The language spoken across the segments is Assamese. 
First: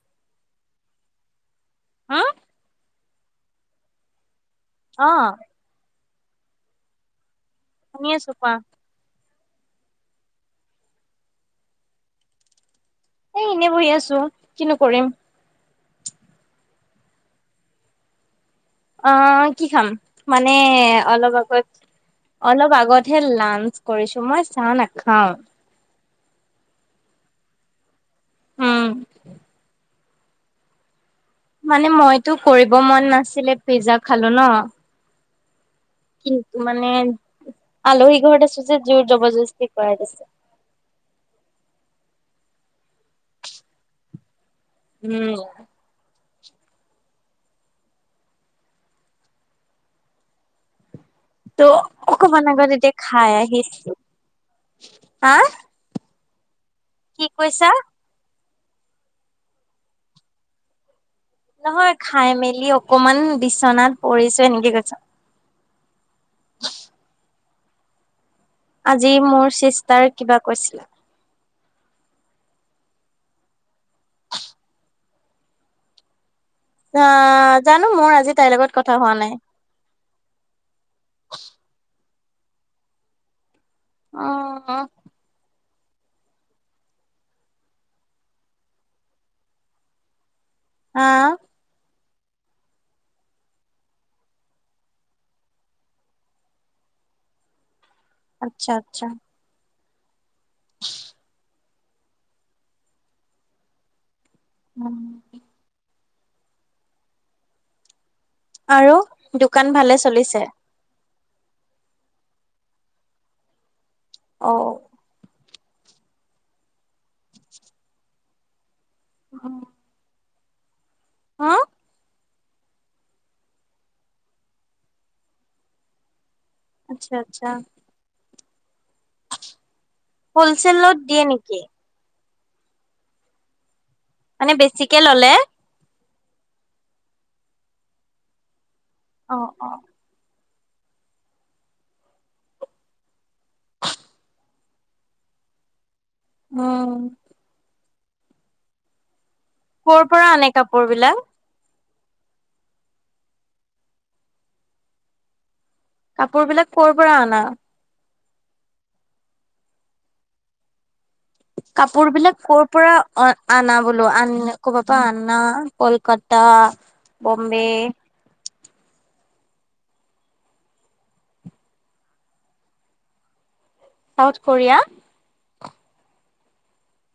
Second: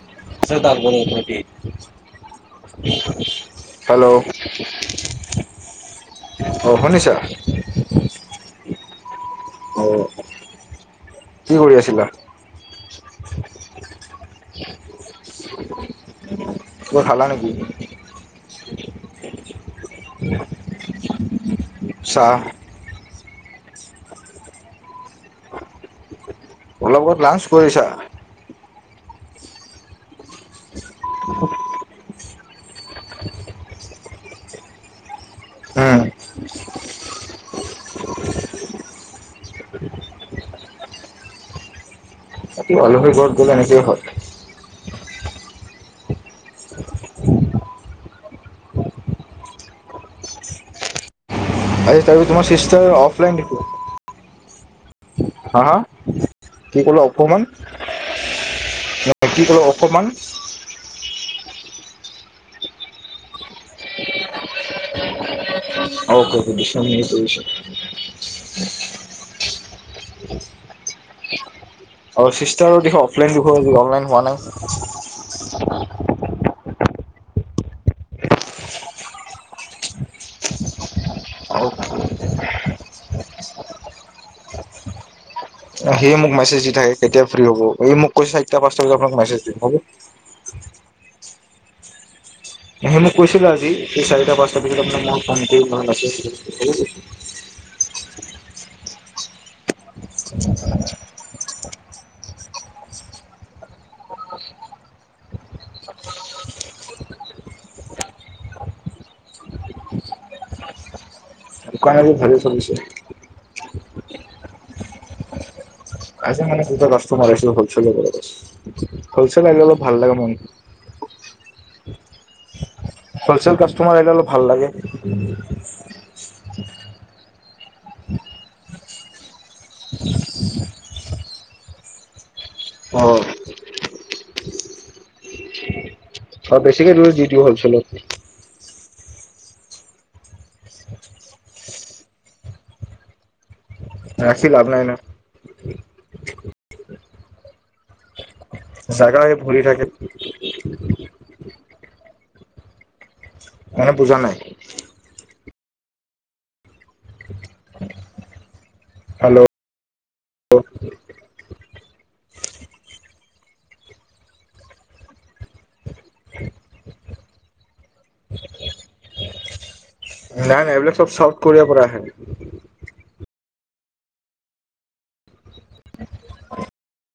[unintelligible] হা? হেল্ল', অহ অহ, শুনিছা? শুনি আছো কোৱা। অহ, কি কৰি আছিলা? এ এনেই বহি আছো কিনো কৰিম। কিবা খালা নেকি? অ', কি খাম মানে অলপ আগত- চাহ অলপ আগত হে লাঞ্চ কৰিছো মই চাহ নেখাওঁ। অলপ আগত লাঞ্চ কৰিছা? উম। মানে মইতো কৰিব মন নাছিলে পিজ্জা খালো ন',। উম কিন্তু মানে আলহী ঘৰতে আছোঁ যে জোৰ জবৰদস্তি কৰাই দিছে। অকি আলহী ঘৰত গ'লে এনেকেই হয়। উম ত' আজি তাৰপি তোমাৰ অকমান আগত চিষ্টাৰ এতিয়া খাই অফলাইন আহিছো দেখুন হা? কি কলা অপমান -কি কলাঅপমান নহয় খাই মেলি অকমান বিচনাত পৰিছো এনকে কৈছোঁ। [unintelligible] আজি মোৰ ছিষ্টাৰ কিবা কৈছিল আৰু চিষ্টাৰৰ দিখো অফলাইন দিখো অনলাইন হোৱা নাই। আহ, জানো মোৰ আজি তাইৰ লগত কথা হোৱা নাই। [unintelligible] অ', - অ', সিয়ে মোক মেছেজ দি থাকে কেতিয়া ফ্ৰী হব এই মোক কৈছে চাৰটা- পাঁচটা বজাত আপোনাক মেছেজ দিম হ'ব হা সে মোক কৈছিল আজি সি চাৰিটা -পাঁচটা পিছত আপোনাক মই ফোন কৰিম বা মেছেজ দি দিম [unintelligible] [inaudible] আচ্ছা -আচ্ছা। [inaudible] উম আৰু দোকান ভালে চলিছে? দোকান আজি ভালে চলিছে। অ', আজি মানে দুটা কাষ্টমাৰ আহছিল হ'লছেল [unintelligible] হ'লছেল আহিলে ভাল লাগে মনটো। হা? হ'লচেল কাষ্টমাৰ আহিলে অলপ ভাল লাগে। আচ্ছা- আচ্ছা। হ'লচেলত দিয়ে নেকি? অহ মানে বেছিকে ল'লে আৰু বেছিকে দূৰ দি দেও হ'লচেলত। অ', - অ',। ৰাখি লাভ নাই ন', উম জাগা হৈ ভৰি থাকে। কৰ' পৰা আনে কাপোৰ বিলাক মনে পূজা নাই। কাপোৰ বিলাক কৰ' পৰা অনা। হেল্ল' কাপোৰ বিলাক কৰ' পৰা অ আনা বোলো আ ক পাপা আন্না কলকাতা বম্বে। [unintelligible] নাই নাই এইবিলাক চব চফট কৰিব পৰা আহে। চাউথ কৰিয়া। [unintelligible]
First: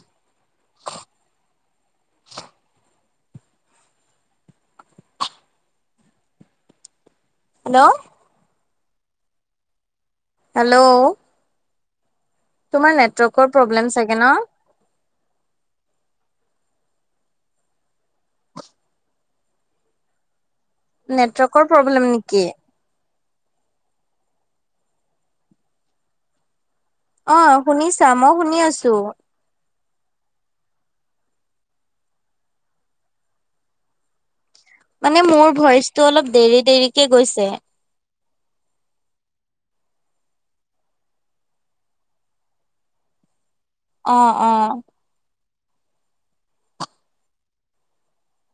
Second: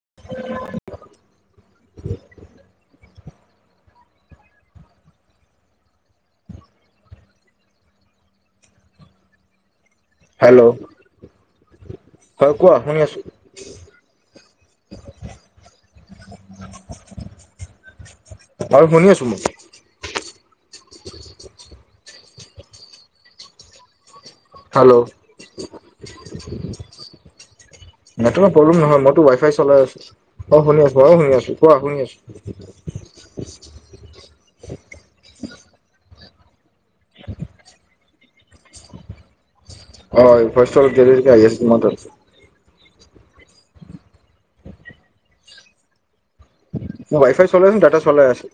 [unintelligible] হেল্ল' হেল্ল' হয় কোৱা তোমাৰ শুনি আছোঁ? নেটৱৰ্কৰ প্ৰব্লেম চাগে ন বাৰু শুনি আছো মোক। নেটৱৰ্কৰ প্ৰব্লেম নেকি? হেল্ল' অ', শুনিছা মই নেটৱৰ্কৰ শুনি প্ৰব্লেম আছো। নহয় মইতো ৱাই ফাই চলাই আছো অ শুনি আছো অ শুনি আছো কোৱা শুনি আছো মানে মোৰ ভইচটো অলপ দেৰি দেৰিকে গৈছে হয় ভইচ টো অলপ দেৰি দেৰিকে আহি আছে তোমাৰ তাত। অ অ মোৰ ৱাইফাই চলাই আছোঁ ডাটা চলাই আছোঁ।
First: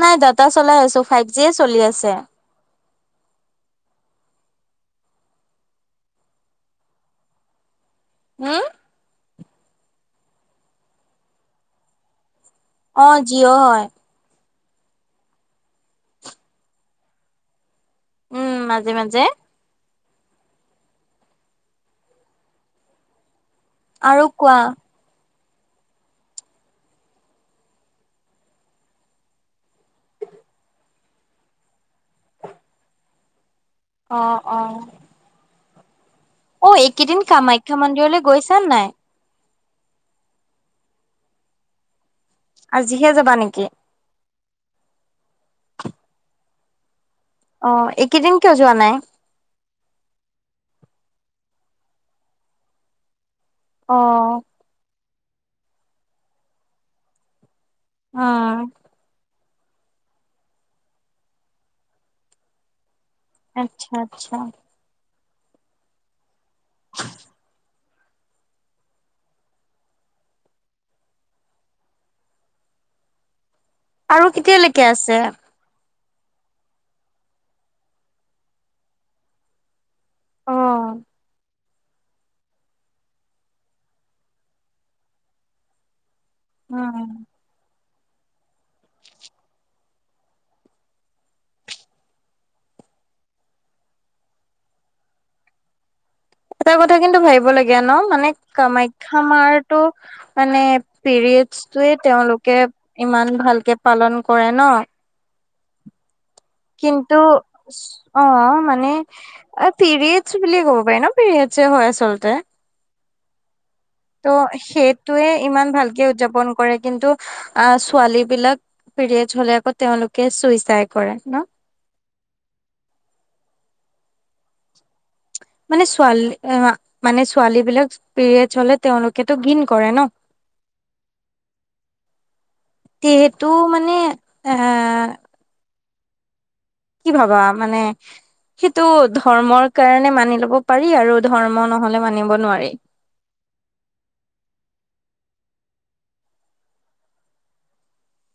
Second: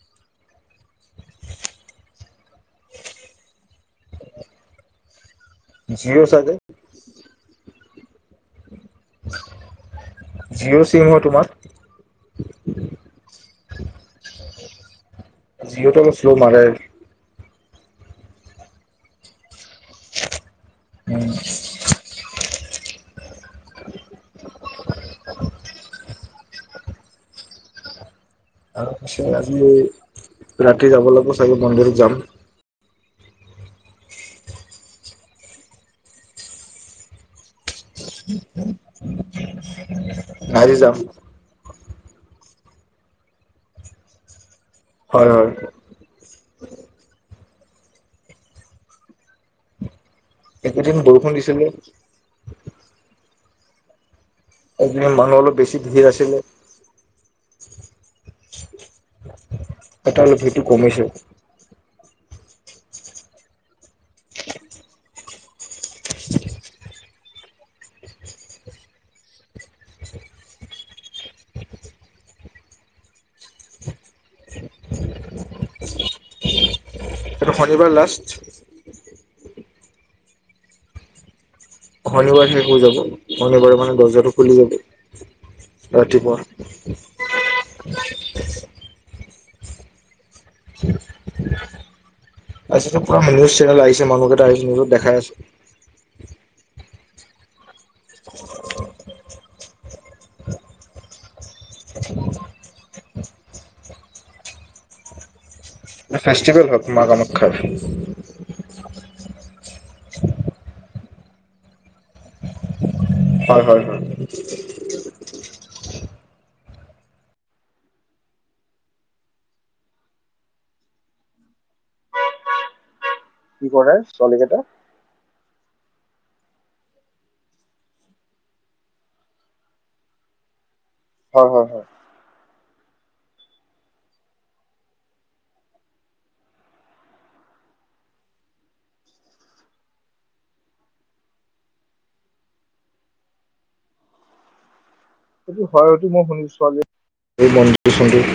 নাই ডাটা চলাই আছো ফাইভ জি চলি আছে জিঅ চাগে হা জিঅ' চিম হয় তোমাৰ। অ জিঅ হয়। জিঅটো অলপ শ্ল' মাৰে। উম মাজে মাজে। উম। আৰু কোৱা। আৰু পি আজি ৰাতি যাব লাগিব চাগে মন্দিৰত যাম। আহ অ অ এইকেইদিন কামাখ্যা মন্দিৰলৈ গৈছানে নাই। আজি যাম। আজিহে যাবা নেকি হয় হয়। অ এইকেইদিন কিয় যোৱা নাই। একেইদিন বৰষুণ দিছিলে। অ এইকেইদিন মানুহ অলপ বেছি ভিৰ আছিলে। অ এটা লভিটো কমিছো। আচ্ছা আচ্ছা [unintelligible] আৰু কেতিয়ালৈকে আছে। এইটো শনিবাৰ লাষ্ট। আহ শনিবাৰ শেষ হৈ যাব শনিবাৰ মানে গজা খুলি যাব উম। [unintelligible] আজতে পুৰা নিউজ চেনেল আহিছে মানুহকেইটা আহিছে নিউজত দেখাই আছে এটা কথা কিন্তু ভাবিব লগীয়া ন মানে কামাখ্যা মাৰটো মানে পিৰিয় তেওঁলোকে ইমান ভালকে পালন কৰে ন ফেষ্টিভেল হয় মা কিন্তু কামাখ্যাৰ, অ মানে পিৰিয়েডছ বুলিয়ে ক'ব পাৰি ন পিৰিয়েডছ হয় আচলতে হয় হয় হয়। ত' সেইটোৱে ইমান ভালকে উদযাপন কৰে কিন্তু আহ ছোৱালী বিলাক পিৰিয়ড হলে আকৌ তেওঁলোকে চুইচাই কৰে ন কি কৰে ছোৱালীকেইটাই মানে ছোৱালী মানে ছোৱালী বিলাক পিৰিয়ডছ হলে তেওঁলোকেতো ঘিণ কৰে ন। হয় হয় হয় যিহেতু মানে এ কি ভাবা মানে সেইটো ধৰ্মৰ কাৰণে মানি লব পাৰি আৰু ধৰ্ম নহলে মানিব নোৱাৰি [unintelligible] সেইটো হয় সেইটো মই শুনিছোঁ এই মন্দিৰ চন্দিৰ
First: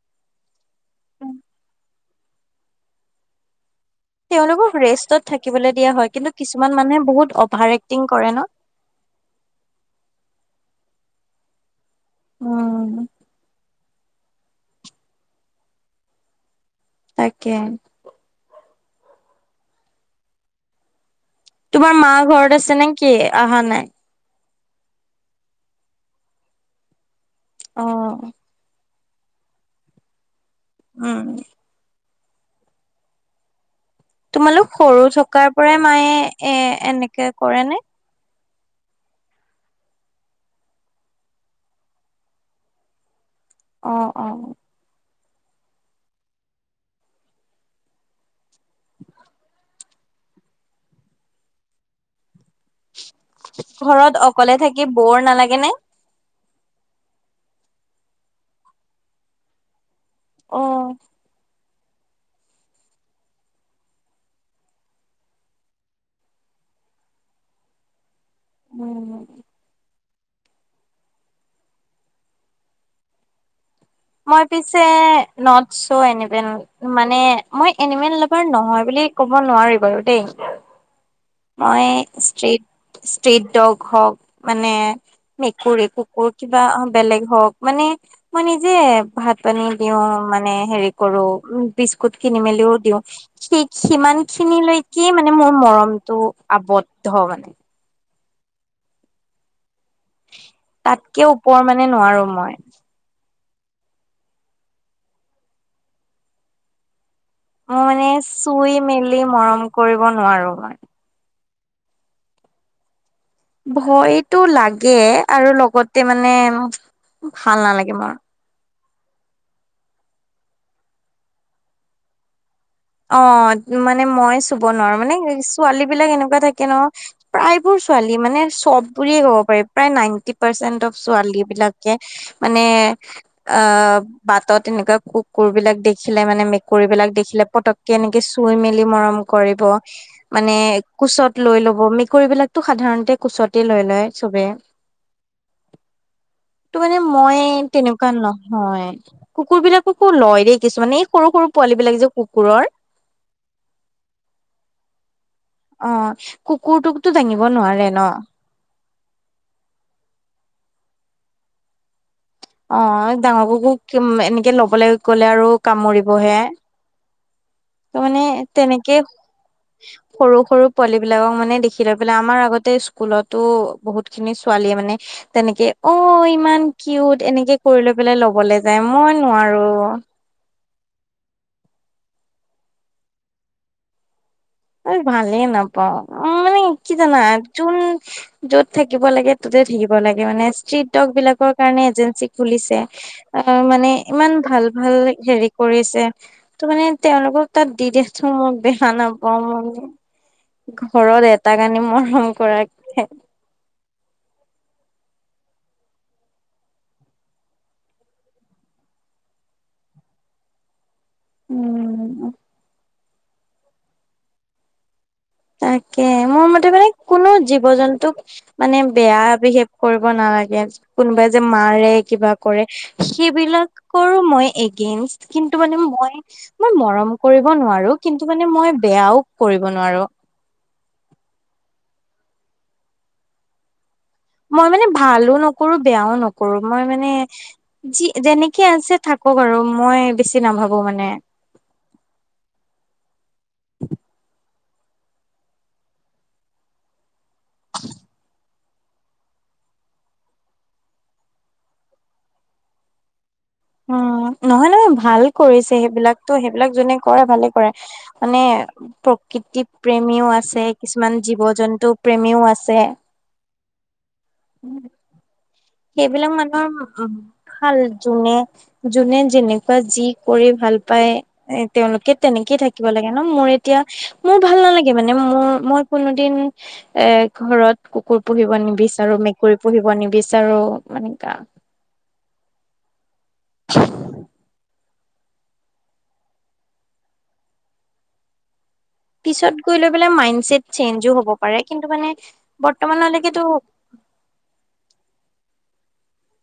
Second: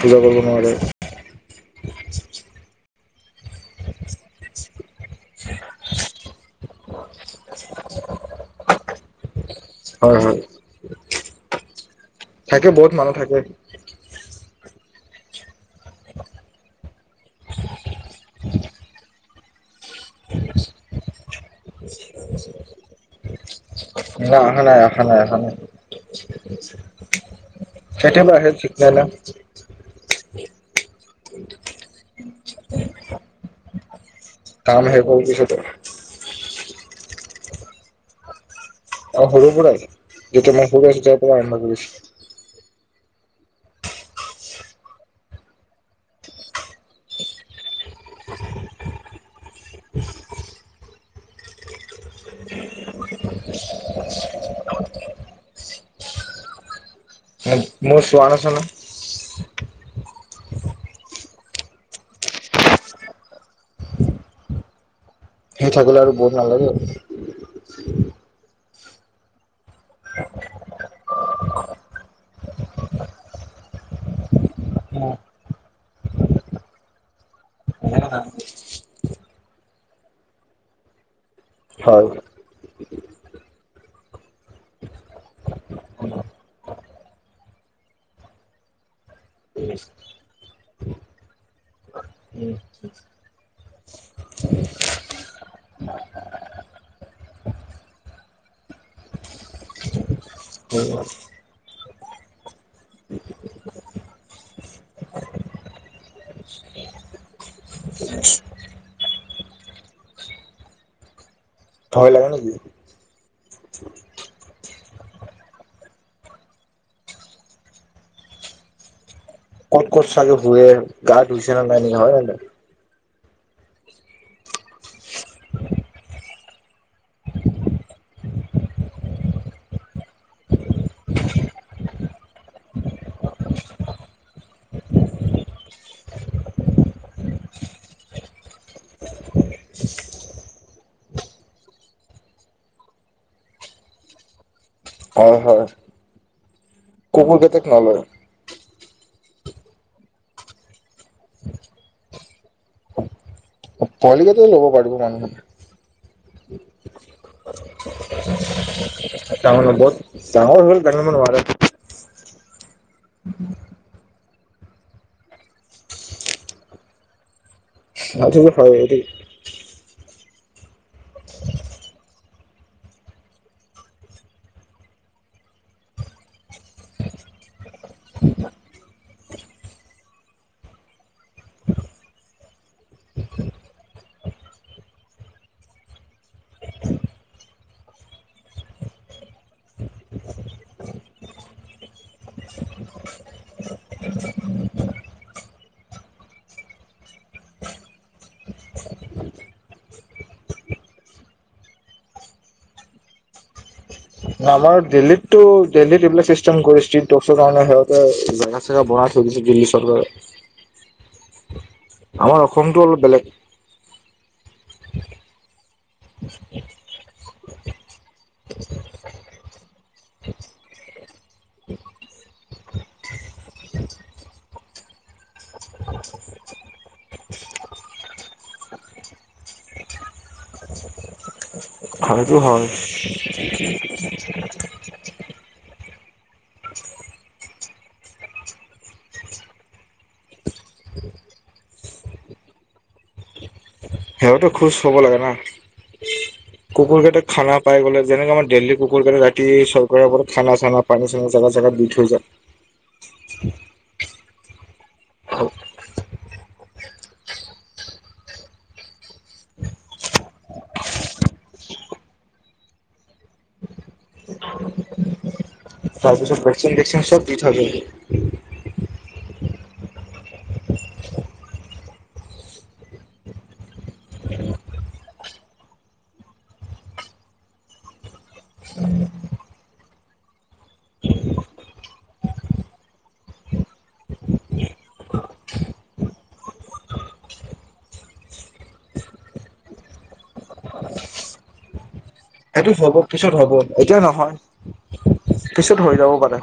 পূজা কৰিব নোৱাৰে। ইচ চু চু। তেওঁলোকক ৰেষ্টত থাকিবলৈ দিয়া হয়। কিন্তু কিছুমান মানুহে বহুত অভাৰ এক্টিং কৰে ন। হয় হয়। থাকে উম বহুত মানুহ থাকে। তাকে। [unintelligible] তোমাৰ মা ঘৰত আছে নেকি অহা নাই। না আহা নাই, আহা নাই, আহা নাই অ'। কেতিয়াবা সেইত। নলা। উম। [unintelligible] তোমালোক কাম শেষ সৰু হোৱাৰ থকাৰ পিছতে পৰাই মায়ে এ এনেকে কৰে নে। অ সৰু পৰাই যেতিয়া মই সৰু আছোঁ, তেতিয়াৰ‌ পৰাই আৰম্ভ কৰিছিল। অ অ। ঘৰত অকলে থাকি বৰ নালাগে নে। মোৰ শোৱান ন। অহ। সি থাকিলে আৰু বৰ‌ নালাগে। উম। মই পিছে নট ছ এনিমেল মানে মই এনিমেল লাভাৰ নহয় বুলি। কি ক'ব নোৱাৰি বাৰু দেই। হয়। মই ষ্ট্ৰট ষ্ট্ৰাট ডগ হওঁক মানে। মেকুৰী কুকুৰ কিবা বেলেগ হওঁক মানে মই নিজে ভাত পানী দিওঁ। মানে হেৰি কৰো বিস্কুট কিনি মেলিও দি সি সিমান খিনিলৈকে কি মানে। মানে মোৰ মৰমটো আবদ্ধ মানে। তাতকে ওপৰ মানে নোৱাৰোঁ মই। মই মানে চুই মেলি মৰম কৰিব নোৱাৰোঁ মই। ভয় লাগে নেকি। ভয়তটো লাগে আৰু লগতে মানে। ভাল নালাগে মোৰ। ক'ত ক'ত চাগে শুৱে গা ধুইছে নে নাই ইহঁত আৰু। অ মানে মই চুব নোৱাৰোঁ মানে ছোৱালী বিলাক এনেকুৱা থাকে ন প্ৰায়বোৰ। ছোৱালী মানে চব বুলিয়ে ক'ব পাৰি প্ৰায় নাইনটি পাৰ্চেন্ট অফ ছোৱালী বিলাকে মানে। অ বাটত এনেকুৱা কুকুৰ বিলাক দেখিলে মানে মেকুৰী বিলাক দেখিলে পটক কেনেকে চুই মেলি মৰম কৰিব, মানে কোচত লৈ ল'ব মেকুৰী বিলাকতো সাধাৰণ সাধাৰণতে কোচতে লৈ লয় চবে। হয় হয়। ত মানে মই কুকুৰ কেইটাক নলয় তেনেকুৱা নহয়। কুকুৰ বিলাককো লয় দেই কিছুমানে এই সৰু সৰু পোৱালী বিলাক যে কুকুৰৰ। পোৱলি গিটাক ল'ব পাৰিব মানুহে। অ কুকুৰটোকতো দাঙিব নোৱাৰে ন তাৰ মানে বহুত ডাঙৰ হ'ল ডাঙৰ মানে অ ডাঙৰকো এনেকে লবলৈ গ'লে আৰু কামুৰিবহে। ত মানে হয় তেনেকে এইটো সৰু সৰু পোৱালী বিলাকক মানে দেখি লৈ পেলাই আমাৰ আগতে স্কুলতো বহুত খিনি ছোৱালী মানে তেনেকে অ ইমান কিউট এনেকে কৰি লৈ পেলাই লবলে যায় মই নোৱাৰোঁ আৰু ভালেই নাপাওঁ অ মানে। কি জানা যোন য'ত থাকিব লাগে ততে থাকিব লাগে মানে ষ্ট্ৰিট দগ বিলাকক কাৰণে এজেঞ্চি খুলিছে, অ মানে ইমান ভাল ভাল হেৰি কৰিছে। ত মানে তেওঁলোকক তাত দি দেছ মই বেহা নাম কম মান ঘৰত এটা কানি মৰম কৰাকে ন আমাৰ দিল্লীতটো দিল্লীত এইবিলাক চিষ্টেম কৰি ষ্ট্ৰিট টকছৰ কাৰণে সিহঁতে জেগা চেগা বহাই থৈ দিল্লী চৰকাৰ উম। আমাৰ অসমতো অলপ বেলেগ তাকে মোৰ মতে মানে কোনো জীৱ -জন্তুক মানে বেয়া বিহেভ কৰিব নাল লাগে। কোনোবাই যে মাৰে কিবা কৰে সেইবিলাকৰো মই এগেইঞ্চ কিন্তু মানে মই মই মৰম কৰিব নোৱাৰো কিন্তু মানে মই বেয়াও কৰিব নোৱাৰো। ভালেটো হয়। মই মানে ভালো ন কৰো বেয়াও নকৰো মই মানে যি যেনেকে আছে থাকো আৰু মই বেছি নাম ভাবো মানে। [unintelligible] সেহতো খোজ হব লাগে না, কুকুৰ কেইটা খানা পাই গ'লে যেনেকে আমাৰ দেল্লী কুকুৰ কাৰনে ৰাতি চৰকাৰৰ ওপৰত খানা চানা পানী চানা জেগা জেগাত দি থৈ যায়। উম নহয় নহয় ভাল কৰিছে সেইবিলাকতো সেইবিলাক যোনে কৰে ভালে কৰে মানে প্ৰকৃতি প্ৰেমীও আছে, কিছুমান জীৱ জন্তু প্ৰেমীও আছে সেইবিলাক তাৰপিছত ভেকচিন চেকচিন মানুহৰ চব দি থৈ যায় ভাল যোনে যোনে যেনেকুৱা যি কৰি ভাল পায় এ তেওঁলোকে তেনেকেই থাকিব লাগে, ন মোৰ এতিয়া মোৰ ভাল নালাগে মানে মোৰ মই কোনোদিন এ ঘৰত কুকুৰ পুহিব নিবিচ চাৰো, মেকুৰী পুহিব নিবিচাৰো মানে কা [unintelligible] পিছত গৈ লৈ পেলাই মাইণ্ড চেট চেঞ্জো হব পাৰে কিন্তু মানে সেইটো হ'ব পিছত বৰ্তমানলৈকেতো হ'ব এতিয়া নহয় পিছত হৈ যাব পাৰে।